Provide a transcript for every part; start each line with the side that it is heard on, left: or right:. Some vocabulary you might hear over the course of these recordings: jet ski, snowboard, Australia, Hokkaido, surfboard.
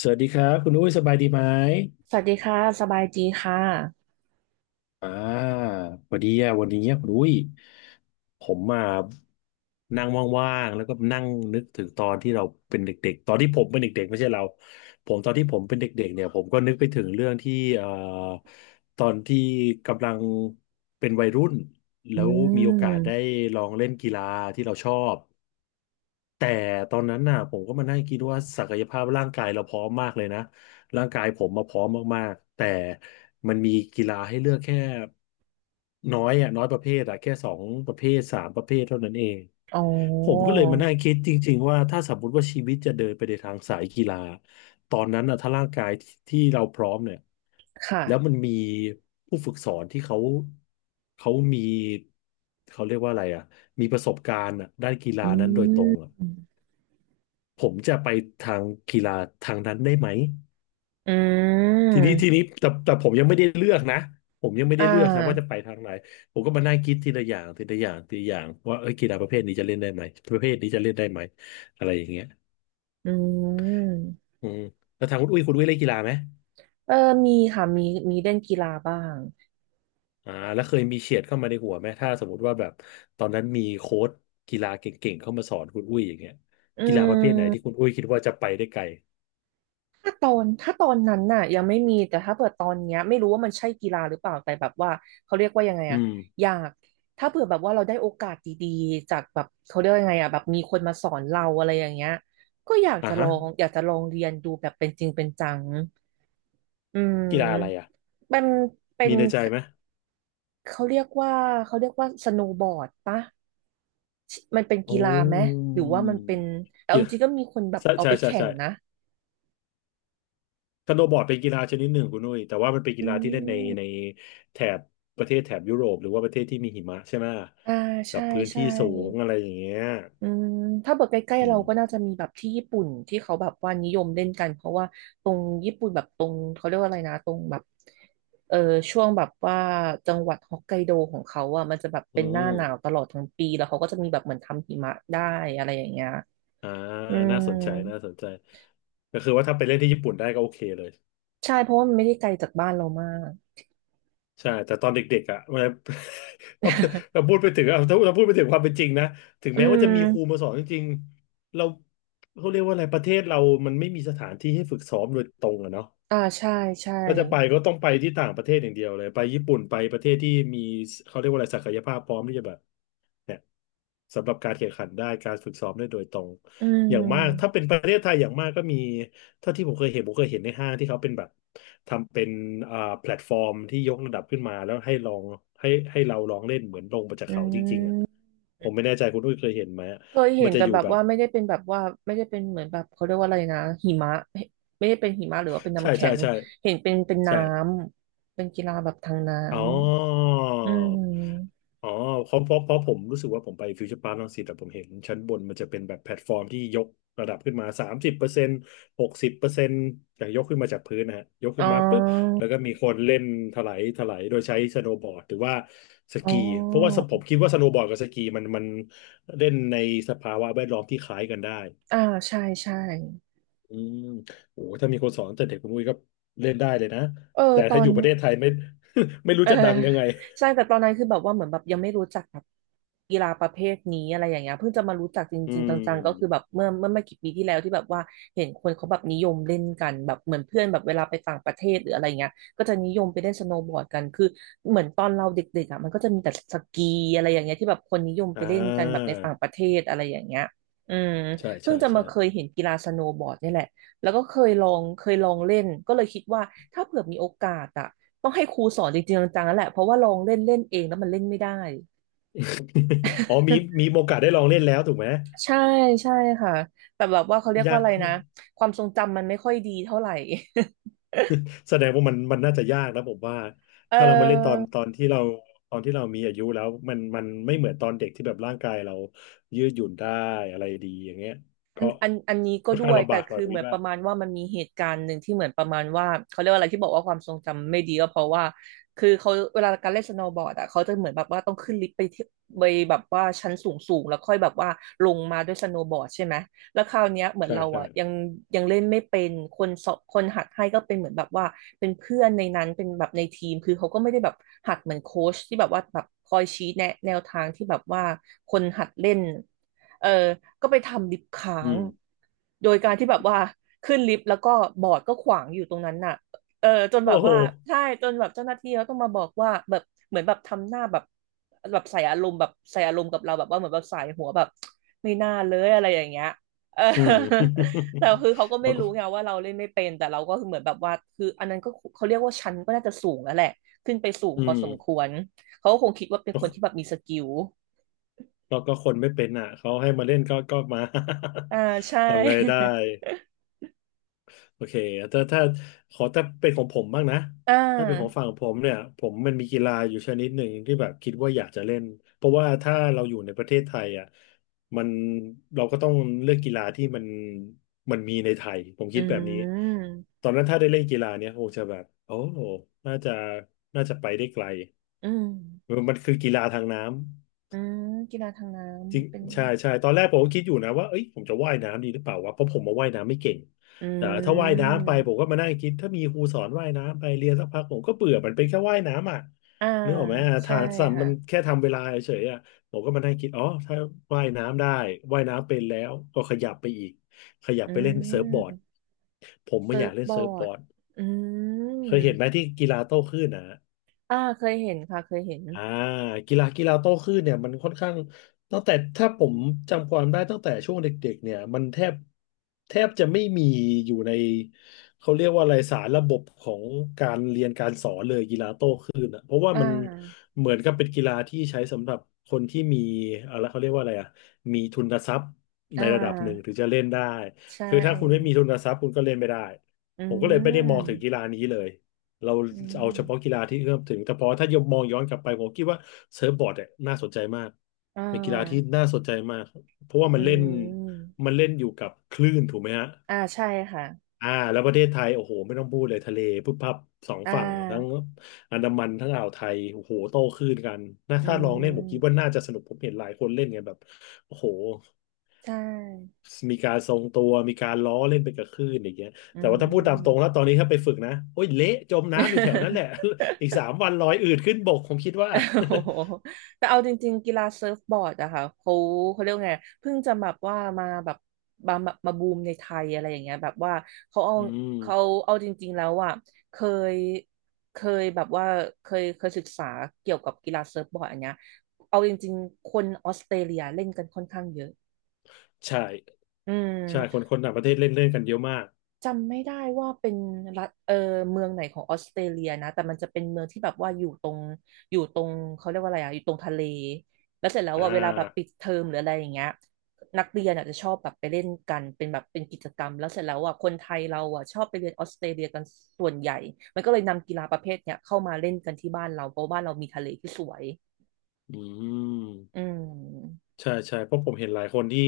left: สวัสดีครับคุณอุ้ยสบายดีไหม
right: สวัสดีค่ะ สบายดีค่ะ
left: อ่าพอดีอะวันนี้คุณอุ้ยผมมานั่งว่างๆแล้วก็นั่งนึกถึงตอนที่เราเป็นเด็กๆตอนที่ผมเป็นเด็กๆไม่ใช่เราผมตอนที่ผมเป็นเด็กๆเนี่ยผมก็นึกไปถึงเรื่องที่ตอนที่กำลังเป็นวัยรุ่น
right: อื
left: แล้วมีโอกาสได้
right: ม
left: ลองเล่นกีฬาที่เราชอบ แต่ตอนนั้นน่ะผมก็มานั่งคิดว่าศักยภาพร่างกายเราพร้อมมากเลยนะร่างกายผมมาพร้อมมากๆแต่มันมีกีฬาให้เลือกแค่น้อยอ่ะน้อยประเภทอ่ะแค่สองประเภทสามประเภทเท่านั้นเอง
right: อ๋อ
left: ผมก็เลยมานั่งคิดจริงๆว่าถ้าสมมติว่าชีวิตจะเดินไปในทางสายกีฬาตอนนั้นน่ะถ้าร่างกายที่เราพร้อมเนี่ยแล้ว
right: ค่ะ
left: มันมีผู้ฝึกสอนที่เขาเขามีเขาเรียกว่าอะไรอ่ะมีประสบการณ์อะด้านกีฬา
right: อื
left: นั้นโดยตรง
right: ม
left: อะ ผมจะไปทางกีฬาทางนั้นได้ไหม
right: อื
left: ที
right: ม
left: นี้ทีนี้แต่ผมยังไม่ได้เลือกนะผมยังไม่
right: อ่
left: ได้เลือกนะว่าจะ
right: า
left: ไปทางไหนผมก็มานั่งคิดทีละอย่างทีละอย่างทีละอย่างว่าเอ้ยกีฬาประเภทนี้จะเล่นได้ไหมประเภทนี้จะเล่นได้ไหมอะไรอย่างเงี้ย
right: อืม
left: อืมแล้วทางคุณอุ้ยคุณอุ้ยเล่นกีฬาไหม
right: เออมีค่ะมีเล่นกีฬาบ้าง
left: อ่าแล้วเคยมีเฉียดเข้ามาในหัวไหมถ้าสมมติว่าแบบตอนนั้นมีโค้ชกีฬาเก่งๆเข้ามาสอนคุณอุ้ยอย่างเงี้ย
right: อื
left: กีฬาประเภทไหนที่
right: ม
left: คุณอุ้ยคิดว่าจะไปได้ไกล
right: ถ้าตอนนั้นน่ะยังไม่มีแต่ถ้าเผื่อตอนเนี้ยไม่รู้ว่ามันใช่กีฬาหรือเปล่าแต่แบบว่าเขาเรียกว่ายังไง
left: อื
right: อะ
left: ม
right: อยากถ้าเผื่อแบบว่าเราได้โอกาสดีๆจากแบบเขาเรียกว่ายังไงอะแบบมีคนมาสอนเราอะไรอย่างเงี้ยก็อยาก
left: อ่า
right: จะล
left: ฮะ
right: องอยากจะลองเรียนดูแบบเป็นจริงเป็นจัง อื
left: กีฬาอะไรอ่ะ
right: มมันเป็
left: มี
right: น
left: ในใจไหม
right: เขาเรียกว่าเขาเรียกว่าสโนว์บอร์ดปะมันเป็น
left: โอ้
right: กีฬาไหมหรือว่ามันเป็นแต่เอา
left: กี
right: จ
left: ฬา
right: ริงๆก็มีคนแบบ
left: ใช่
right: เอา
left: ใช่
right: ไป
left: ใช่
right: แข่ง
left: ใช่
right: นะ
left: สโนว์บอร์ดเป็นกีฬาชนิดหนึ่งคุณนุ้ยแต่ว่ามันเป็นกี
right: อื
left: ฬาที่เล่นใน
right: ม
left: ในแถบประเทศแถบยุโรปหรือว่าประเทศที่มีหิมะใช่ไหม
right: อ่า
left: กับ
right: ใช่
left: พื้นที่
right: ใช่
left: สูงอะไรอย่างเงี้ย
right: อืมถ้าแบบใกล้
left: อื
right: ๆเรา
left: ม
right: ก็น่าจะมีแบบที่ญี่ปุ่นที่เขาแบบว่านิยมเล่นกันเพราะว่าตรงญี่ปุ่นแบบตรงเขาเรียกว่าอะไรนะตรงแบบเออช่วงแบบว่าจังหวัดฮอกไกโดของเขาอ่ะมันจะแบบ
left: อื
right: เป็นหน้า
left: ม
right: หนาวตลอดทั้งปีแล้วเขาก็จะมีแบบเหมือนทำหิมะได้อะไรอย่างเงี้ย
left: อ่า
right: อื
left: น่า
right: ม
left: สนใจน่าสนใจก็คือว่าถ้าไปเล่นที่ญี่ปุ่นได้ก็โอเคเลย
right: ใช่เพราะว่ามันไม่ได้ไกลจากบ้านเรามาก
left: ใช่แต่ตอนเด็กๆอ่ะเวลา เราพู ดไปถึงอ่ะถ้าเราพูดไปถึงความเป็นจริงนะถึง
right: อื
left: แม้ว่าจะมีครูมา
right: ม
left: สอนจริงๆเราเขาเรียกว่าอะไรประเทศเรามันไม่มีสถานที่ให้ฝึกซ้อมโดยตรงอะเนาะ
right: อ่าใช่ใช่
left: ถ้าจะไปก็ต้องไปที่ต่างประเทศอย่างเดียวเลยไปญี่ปุ่นไปประเทศที่มีเขาเรียกว่าอะไรศักยภาพพร้อมที่จะแบบ เนี่ยสำหรับการแข่งขันได้การฝึกซ้อมได้โดยตรง
right: อื
left: อย่างมากถ้า
right: ม
left: เป็นประเทศไทยอย่างมากก็มีเท่าที่ผมเคยเห็นผมเคยเห็นในห้างที่เขาเป็นแบบทำเป็นแพลตฟอร์มที่ยกระดับขึ้นมาแล้วให้ลองให้เราลองเล่นเหมือนลงมาจาก
right: อื
left: เขาจริงๆอ่ะ
right: ม
left: ผมไม่แน่ใจคุณอุ้ยเคยเห็นไหมอะ
right: เคยเห็
left: มัน
right: น
left: จะ
right: แต่
left: อยู่
right: แบบ
left: แบบ
right: ว่าไม่ได้เป็นแบบว่าไม่ได้เป็นเหมือนแบบเขาเรียกว่าอะไรนะหิมะไม่ได้เป็นหิมะหรือว่าเป็น
left: ใช่
right: น้ำแข็
left: ใช่
right: ง
left: ใช่
right: เห็นเป็นน้
left: ใช่
right: ำเป็นกีฬาแบบทางน้
left: อ๋อ
right: ำอืม
left: อ๋อเพราะผมรู้สึกว่าผมไปฟิวเจอร์พาร์ครังสิตแต่ผมเห็นชั้นบนมันจะเป็นแบบแพลตฟอร์มที่ยกระดับขึ้นมา30%60%อย่างยกขึ้นมาจากพื้นนะฮะยก
right: อ๋
left: ขึ้
right: อ
left: นมาปุ๊บแล้วก็มีคนเล่นถลายโดยใช้สโนว์บอร์ดหรือว่าส
right: อ๋อ
left: กีเพราะว่าสผมคิดว่าสโนว์บอร์ดกับสกีมันเล่นในสภาวะแวดล้อมที่คล้ายกันได้
right: อ่าใช่ใช่
left: อืมโอ้ถ้ามีคนสอนตั้งแต่เด็กคุณอุ้ยก็เล่นได้เลยนะ
right: เออ
left: แต่
right: ตอ
left: ถ้าอ
right: น
left: ยู่ประเทศไทยไม่ ไม่รู้
right: เออ
left: จะดังยังไง
right: ใช่แต่ตอนนั้นคือแบบว่าเหมือนแบบยังไม่รู้จักแบบกีฬาประเภทนี้อะไรอย่างเงี้ยเพิ่งจะมารู้จักจ
left: อื
right: ริงๆจังๆก็คือ
left: ม
right: แบบเมื่อไม่กี่ปีที่แล้วที่แบบว่าเห็นคนเขาแบบนิยมเล่นกันแบบเหมือนเพื่อนแบบเวลาไปต่างประเทศหรืออะไรเงี้ยก็จะนิยมไปเล่นสโนว์บอร์ดกันคือเหมือนตอนเราเด็กๆอ่ะมันก็จะมีแต่สกีอะไรอย่างเงี้ยที่แบบคนนิยม
left: อ่
right: ไปเล่นกันแบบใน
left: า
right: ต่างประเทศอะไรอย่างเงี้ยอืม
left: ใช่
right: เพิ่
left: ใช่
right: งจะ
left: ใช่
right: มาเคยเห็นกีฬาสโนว์บอร์ดนี่แหละ แล้วก็เคยลองเล่นก็เลยคิดว่าถ้าเผื่อมีโอกาสอะต้องให้ครูสอนจริงๆจังๆแล้วแหละเพราะว่าลองเล่นเล่นเองแล้วมันเล่นไม่ได้
left: อ๋อมี มีโอกาสได้ลองเล่นแล้วถูกไหม
right: ใช่ใช่ค่ะแต่แบบว่าเขาเรียก
left: ยา
right: ว่า
left: ก
right: อะไรนะความทรงจำมันไม่ค่อยดีเท่าไหร่
left: แสดงว่ามันน่าจะยากนะผมว่า
right: เ
left: ถ้าเรามาเล่นตอนต
right: ออ
left: อนที่เราตอนที่เรามีอายุแล้วมันไม่เหมือนตอนเด็กที่แบบร่างกายเรายืดหยุ่นได้อะไรดีอย่างเงี้ย
right: อั
left: ก็
right: นอันอันนี้ก็
left: ค่อน
right: ด้
left: ข้าง
right: วย
left: ลำบา
right: แต่
left: กหน่อย
right: คื
left: ผ
right: อ
left: ม
right: เหมื
left: คิด
right: อนป
left: ว่า
right: ระมาณว่ามันมีเหตุการณ์หนึ่งที่เหมือนประมาณว่าเขาเรียกว่าอะไรที่บอกว่าความทรงจำไม่ดีก็เพราะว่าคือเขาเวลาการเล่นสโนว์บอร์ดอ่ะเขาจะเหมือนแบบว่าต้องขึ้นลิฟต์ไปที่ไปแบบว่าชั้นสูงสูงแล้วค่อยแบบว่าลงมาด้วยสโนว์บอร์ดใช่ไหมแล้วคราวเนี้ยเหมือน
left: ใช่
right: เรา
left: ใช่
right: อ่ะยังเล่นไม่เป็นคนสอนคนหัดให้ก็เป็นเหมือนแบบว่าเป็นเพื่อนในนั้นเป็นแบบในทีมคือเขาก็ไม่ได้แบบหัดเหมือนโค้ชที่แบบว่าแบบคอยชี้แนะแนวทางที่แบบว่าคนหัดเล่น เออก็ไปทำลิฟต์ค้า
left: อื
right: ง
left: ม
right: โดยการที่แบบว่าขึ้นลิฟต์แล้วก็บอร์ดก็ขวางอยู่ตรงนั้นน่ะเออจน
left: โอ้
right: แบบ
left: โห
right: ว่าใช่จนแบบเจ้าหน้าที่เขาต้องมาบอกว่าแบบเหมือนแบบทำหน้าแบบใส่อารมณ์แบบใส่อารมณ์กับเราแบบว่าเหมือนแบบใส่หัวแบบไม่น่าเลยอะไรอย่างเงี้ย เออ
left: อืม
right: แต่คือเขาก็
left: แล้
right: ไม่
left: วก็
right: รู้ไงว่าเราเล่นไม่เป็นแต่เราก็คือเหมือนแบบว่าคืออันนั้นก็เขาเรียกว่าชั้นก็น่าจะสูงแล้วแหละขึ้นไปสูง
left: อื
right: พอสมค
left: ม
right: วรเขาก็คงคิดว่าเป็นคนที่แบบมีสกิล
left: ก็คนไม่เป็นอ่ะเขาให้มาเล่นก็มา
right: อ่าใช่
left: ทำไงได้ โอเคถ้าขอถ้าเป็นของผมบ้างนะ
right: อ่
left: ถ้าเป็นของ
right: า
left: ฝั่งผมเนี่ยผมมันมีกีฬาอยู่ชนิดหนึ่งที่แบบคิดว่าอยากจะเล่นเพราะว่าถ้าเราอยู่ในประเทศไทยอ่ะมันเราก็ต้องเลือกกีฬาที่มันมันมีในไทยผม
right: อื
left: คิดแบบนี้
right: ม
left: ตอนนั้นถ้าได้เล่นกีฬาเนี่ยคงจะแบบโอ้น่าจะน่าจะไปได้ไกล
right: อืม
left: มันคือกีฬาทางน้ำ
right: อืมกีฬาทางน้
left: จริง
right: ำเป็น
left: ใช่ใช่ตอนแรกผมก็คิดอยู่นะว่าเอ้ยผมจะว่ายน้ำดีหรือเปล่าวะเพราะผมมาว่ายน้ำไม่เก่ง
right: อื
left: แต่ถ้าว่าย
right: ม
left: น้ำไปผมก็มานั่งคิดถ้ามีครูสอนว่ายน้ำไปเรียนสักพักผมก็เบื่อมันเป็นแค่ว่ายน้ำอ่ะ
right: อ่า
left: นึกออกไหม
right: ใช่
left: ทางสัมมัน
right: ค่ะ
left: แค่ทำเวลาเฉยๆอ่ะผมก็มานั่งคิดอ๋อถ้าว่ายน้ำได้ว่ายน้ำเป็นแล้วก็ขยับไปอีกขยับ
right: อื
left: ไปเล่นเซิร์ฟบอร์
right: ม
left: ดผมไม่
right: เซิ
left: อยา
right: ร์
left: ก
right: ฟ
left: เล่น
right: บอ
left: เซิร์ฟบ
right: ร์
left: อ
right: ด
left: ร์ด
right: อื
left: เค
right: ม
left: ยเห็นไหมที่กีฬาโต้คลื่นนะ
right: อ่าเคยเห็นค่ะเคยเห็น
left: อ่ากีฬาโต้คลื่นเนี่ยมันค่อนข้างตั้งแต่ถ้าผมจำความได้ตั้งแต่ช่วงเด็กๆเนี่ยมันแทบจะไม่มีอยู่ในเขาเรียกว่าอะไรสารระบบของการเรียนการสอนเลยกีฬาโต้ อ่ะเพราะว่า
right: อ่
left: มัน
right: า
left: เหมือนกับเป็นกีฬาที่ใช้สำหรับคนที่มีอะไรเขาเรียกว่าอะไรอ่ะมีทุนทรัพย์
right: อ่
left: ในระดับหนึ่งถึ
right: า
left: งจะเล่นได้
right: ใช่
left: คือถ้าคุณไม่มีทุนทรัพย์คุณก็เล่นไม่ได้
right: อื
left: ผมก็เลยไม่ได้มองถึงกี
right: ม
left: ฬานี้เลยเรา
right: อื
left: เอาเฉพาะกี
right: ม
left: ฬาที่เอื้อมถึงแต่พอถ้ายมมองย้อนกลับไปผมคิดว่าเซิร์ฟบอร์ดเนี่ยน่าสนใจมาก
right: อ่
left: เป็นกีฬาที่
right: า
left: น่าสนใจมากเพราะว่ามั
right: อื
left: นเล่น
right: ม
left: มันเล่นอยู่กับคลื่นถูกไหมฮะ
right: อ่าใช่ค่ะ
left: อ่าแล้วประเทศไทยโอ้โหไม่ต้องพูดเลยทะเลพุบพับสอง
right: อ่
left: ฝั่งทั้ง
right: า
left: อันดามันทั้งอ่าวไทยโอ้โหโต้คลื่นกันนะ
right: อื
left: ถ้าลองเล่นผมคิดว่า
right: ม
left: น่าจะสนุกผมเห็นหลายคนเล่นกันแบบโอ้โห
right: ใช่
left: มีการทรงตัวมีการล้อเล่นไปกับคลื่นอย่างเงี้ย
right: อื
left: แต่ว่าถ้าพูดตาม
right: ม
left: ตรงแล้วตอนนี้ถ้าไปฝึกนะโอ้ยเละจมน้ำอยู่แถวนั้นแหละ อีก3 วันลอยอืดขึ้นบกผมคิดว่า
right: โอ้โหแต่เอาจริงๆกีฬาเซิร์ฟบอร์ดอะค่ะเขาเขาเรียกว่าไงเพิ่งจะแบบว่ามาแบบมาบูมในไทยอะไรอย่างเงี้ยแบบว่าเขาเอา
left: อืม
right: เขาจริงๆแล้วอะเคยเคยแบบว่าเคยศึกษาเกี่ยวกับกีฬาเซิร์ฟบอร์ดอันเนี้ยเอาจริงๆคนออสเตรเลียเล่นกันค่อนข้างเยอะ
left: ใช่
right: อื
left: ใช่ค
right: ม
left: นคนต่างประเทศเล่นเล่นกันเยอะมาก
right: จำไม่ได้ว่าเป็นรัฐเมืองไหนของออสเตรเลียนะแต่มันจะเป็นเมืองที่แบบว่าอยู่ตรงเขาเรียกว่าอะไรอ่ะอยู่ตรงทะเลแล้วเสร็จแล้ว
left: อ่า
right: ว่าเวลาแบบปิดเทอมหรืออะไรอย่างเงี้ยนักเรียนอาจจะชอบแบบไปเล่นกันเป็นแบบเป็นกิจกรรมแล้วเสร็จแล้วอ่ะคนไทยเราอ่ะชอบไปเรียนออสเตรเลียกันส่วนใหญ่มันก็เลยนำกีฬาประเภทเนี้ยเข้ามาเล่นกันที่บ้านเราเพราะบ้านเรามีทะเลที่สวย
left: อื
right: อื
left: ม
right: ม
left: ใช่ใช่เพราะผมเห็นหลายคนที่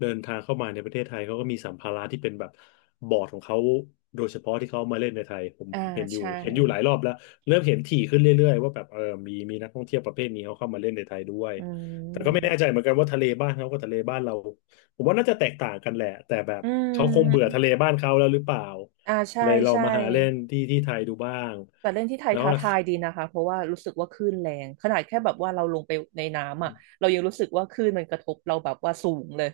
left: เดินทางเข้ามาในประเทศไทยเขาก็มีสัมภาระที่เป็นแบบบอร์ดของเขาโดยเฉพาะที่เขามาเล่นในไทยผม
right: อ่า
left: ผมเห็นอยู่
right: ใช่
left: เห็นอยู่หลายรอบแล้วเริ่มเห็นถี่ขึ้นเรื่อยๆว่าแบบเออมีนักท่องเที่ยวประเภทนี้เขาเข้ามาเล่นในไทยด้วย
right: อื
left: แต่ก็ไม่แน่ใจ
right: ม
left: เหมือนกันว่าทะเลบ้านเขากับทะเลบ้านเราผมว่าน่าจะแตกต่างกันแหละแต่แบบ
right: อื
left: เขาคงเบื่อทะเล
right: ม
left: บ้านเขาแล้วหรือเปล่า
right: อ่าใช่
left: เลยเรา
right: ใช่
left: มาหาเล่นที่ที่ไทยดูบ้าง
right: แต่เล่นที่ไทย
left: แล้ว
right: ท้าทายดีนะคะเพราะว่ารู้สึกว่าคลื่นแรงขนาดแค่แบบว่าเราลงไปในน้ำอ่ะเรายังรู้สึกว่าคลื่นมันกระทบเราแบบว่าสูงเลย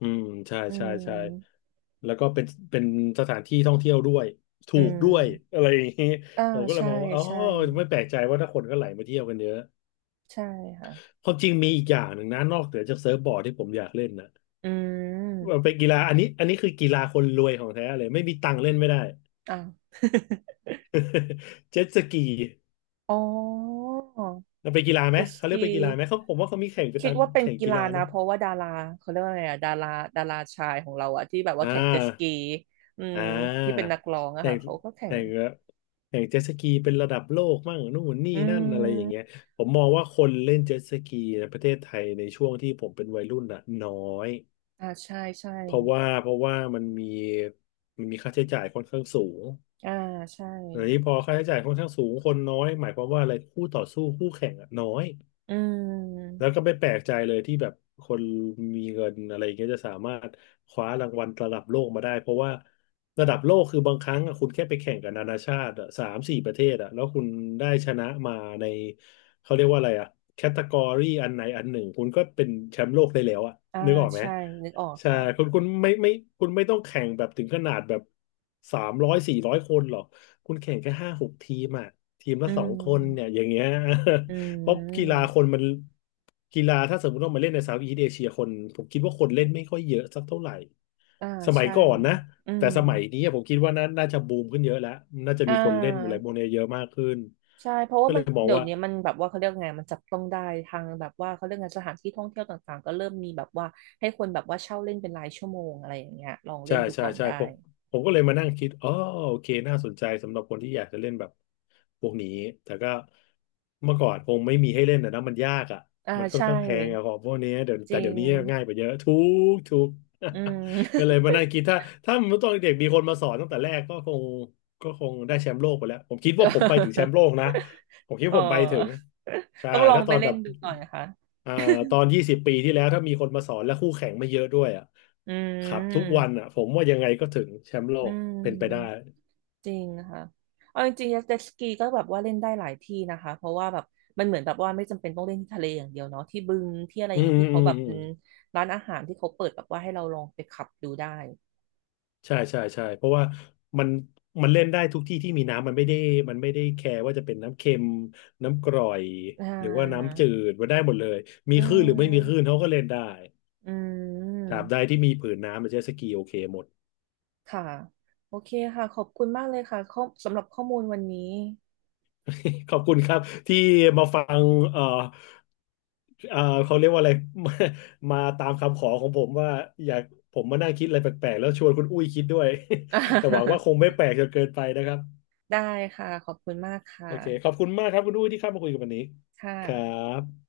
left: อืมใช่
right: อื
left: ใช่ใช่
right: ม
left: แล้วก็เป็นเป็นสถานที่ท่องเที่ยวด้วยถู
right: อื
left: กด้วย
right: ม
left: อะไรอย่างนี้
right: อ่า
left: ผมก็เลย
right: ใช่
left: มองว่าอ๋อ
right: ใช่
left: ไม่แปลกใจว่าถ้าคนก็ไหลมาเที่ยวกันเยอะ
right: ใช่ค่ะ
left: ความจริงมีอีกอย่างหนึ่งนะนอกเหนือจากเซิร์ฟบอร์ดที่ผมอยากเล่นนะ
right: อื
left: มั
right: ม
left: นเป็นกีฬาอันนี้คือกีฬาคนรวยของแท้เลยไม่มีตังค์เล่นไม่ได้
right: อ่า
left: เจ็ตสกี
right: อ๋อ
left: มันเป็นกีฬาไหม
right: เจส
left: เขาเรียก
right: กี
left: เป็นกีฬาไหมเขาผมว่าเขามีแข่งไป
right: คิ
left: ตา
right: ด
left: ม
right: ว่าเป็น
left: แข่ง
right: กี
left: กี
right: ฬา
left: ฬา
right: นะ
left: เนาะ
right: เพราะว่าดาราเขาเรียกว่าอะไรอะดาราชายของเราอะที่แบบว่า
left: อ่า
right: แข่งเจสกีอื
left: อ่
right: มที่เป็น
left: า
right: นักร้องอะ
left: แข่
right: ค่ะ
left: ง
right: เขาก็แข่
left: แข่
right: ง
left: งแบบแข่งเจ็ตสกีเป็นระดับโลกมั่งนู่นนี่
right: อื
left: นั่นอะไรอย่างเงี้ย
right: ม
left: ผมมองว่าคนเล่นเจ็ตสกีในประเทศไทยในช่วงที่ผมเป็นวัยรุ่นน่ะน้อย
right: อ่าใช่ใช่
left: เพราะว่ามันมีค่าใช้จ่ายค่อนข้างสูง
right: อ่าใช่
left: อันนี้พอค่าใช้จ่ายค่อนข้างสูงคนน้อยหมายความว่าอะไรคู่ต่อสู้คู่แข่งอะน้อย
right: อืม
left: แล้วก็ไม่แปลกใจเลยที่แบบคนมีเงินอะไรอย่างเงี้ยจะสามารถคว้ารางวัลระดับโลกมาได้เพราะว่าระดับโลกคือบางครั้งอะคุณแค่ไปแข่งกับนานาชาติอะสามสี่ประเทศอะแล้วคุณได้ชนะมาในเขาเรียกว่าอะไรอะแคตตากรีอันไหนอันหนึ่งคุณก็เป็นแชมป์โลกได้แล้วอะ
right: อ่า
left: นึกออกไหม
right: ใช่นึกออก
left: ใช่
right: ค่ะ
left: คุณคุณไม่ไม่คุณไม่ต้องแข่งแบบถึงขนาดแบบสามร้อยสี่ร้อยคนหรอกคุณแข่งแค่ห้าหกทีมอะทีมละ
right: อื
left: 2 คนเนี่ยอ
right: ม
left: ย่างเงี้ย
right: อื
left: เพราะกีฬาคน
right: ม
left: มันกีฬาถ้าสมมติว่ามาเล่นในเซาท์อีสต์เอเชียคนผมคิดว่าคนเล่นไม่ค่อยเยอะสักเท่าไหร่
right: อ่า
left: สมัย
right: ใช่
left: ก่อนนะ
right: อื
left: แต่
right: ม
left: สมัยนี้ผมคิดว่าน่าจะบูมขึ้นเยอะแล้วน่าจะ
right: อ่
left: มีคนเล่นอะไร
right: า
left: พวกนี้เยอะมากขึ้น
right: ใช่เพราะ
left: ก็
right: ว่า
left: เล
right: มัน
left: ยมอง
right: เดี๋ยว
left: ว่า
right: นี้มันแบบว่าเขาเรียกไงมันจับต้องได้ทางแบบว่าเขาเรียกไงสถานที่ท่องเที่ยวต่างๆก็เริ่มมีแบบว่าให้คนแบบว่าเช่าเล่นเป็นรายชั่วโมงอะไรอย่างเงี้ยลองเล่
left: ใช่
right: นดู
left: ใช่
right: ก่อน
left: ใช่
right: ได้
left: ผมก็เลยมานั่งคิดอ๋อโอเคน่าสนใจสำหรับคนที่อยากจะเล่นแบบพวกนี้แต่ก็เมื่อก่อนคงไม่มีให้เล่นนะมันยากอ่ะ
right: อ่า
left: มันค่อน
right: ใช่
left: ข้างแพงอะของพวกนี้เดี๋ยว
right: จ
left: แต่
right: ริ
left: เดี๋ย
right: ง
left: วนี้ง่ายไปเยอะทุกทุก
right: อืม
left: ก็เลยมานั่ งคิดถ้าถ้ามันตอนเด็กมีคนมาสอนตั้งแต่แรกก็คงได้แชมป์โลกไปแล้วผมคิดว่าผมไปถึงแชมป์โลกนะผมคิด
right: เอ
left: ว่าผมไปถึง
right: อ
left: ใช่
right: ต้องลอง
left: ถ้าต
right: ไป
left: อน
right: เล่
left: แบ
right: น
left: บ
right: ดูหน่อยค่ะ
left: อ่าตอน20 ปีที่แล้วถ้ามีคนมาสอนและคู่แข่งไม่เยอะด้วยอ่ะ
right: อื
left: ครับทุกวัน
right: ม
left: อ่ะผมว่ายังไงก็ถึงแชมป์โล
right: อื
left: กเป็นไปได้
right: มจริงค่ะเอาจริงๆเจ็ตสกีก็แบบว่าเล่นได้หลายที่นะคะเพราะว่าแบบมันเหมือนแบบว่าไม่จำเป็นต้องเล่นที่ทะเลอย่างเดียวเนาะที่บึงที่อะไรอ
left: อื
right: ย่าง
left: ม
right: นี้
left: อืม
right: ที่
left: อื
right: เขา
left: ม
right: แบบ
left: อื
right: อื
left: ม
right: มร้านอาหารที่เขาเปิดแบบว่าให้เราลองไปขับดูได้
left: ใช่ใช่ใช่เพราะว่ามันมันเล่นได้ทุกที่ที่มีน้ำมันไม่ได้มันไม่ได้แคร์ว่าจะเป็นน้ำเค็มน้ำกร่อย
right: อ่
left: หรือว่า
right: า
left: น้ำจืดมันได้หมดเลยมี
right: อื
left: คลื่นหรือไม่มีคลื่น
right: ม
left: เขาก็เล่นได้
right: อื
left: ต
right: ม
left: ราบใดที่มีผืนน้ำมันเจ็ตสกีโอเคหมด
right: ค่ะโอเคค่ะขอบคุณมากเลยค่ะข้อสำหรับข้อมูลวันนี้
left: ขอบคุณครับที่มาฟังเอ่อเอ่อเขาเรียกว่าอะไร มามาตามคำขอของผมว่าอยากผมมานั่งคิดอะไรแปลกๆแล้วชวนคุณอุ้ยคิดด้วย แต่หวังว่าคงไม่ แปลกจนเกินไปนะครับ
right: ได้ค่ะขอบคุณมากค
left: โอเคขอบ
right: ่ะ
left: คุณมากครับคุณอุ้ยที่เข้ามาคุยกับวันนี้
right: ค
left: ครั
right: ่ะ
left: บ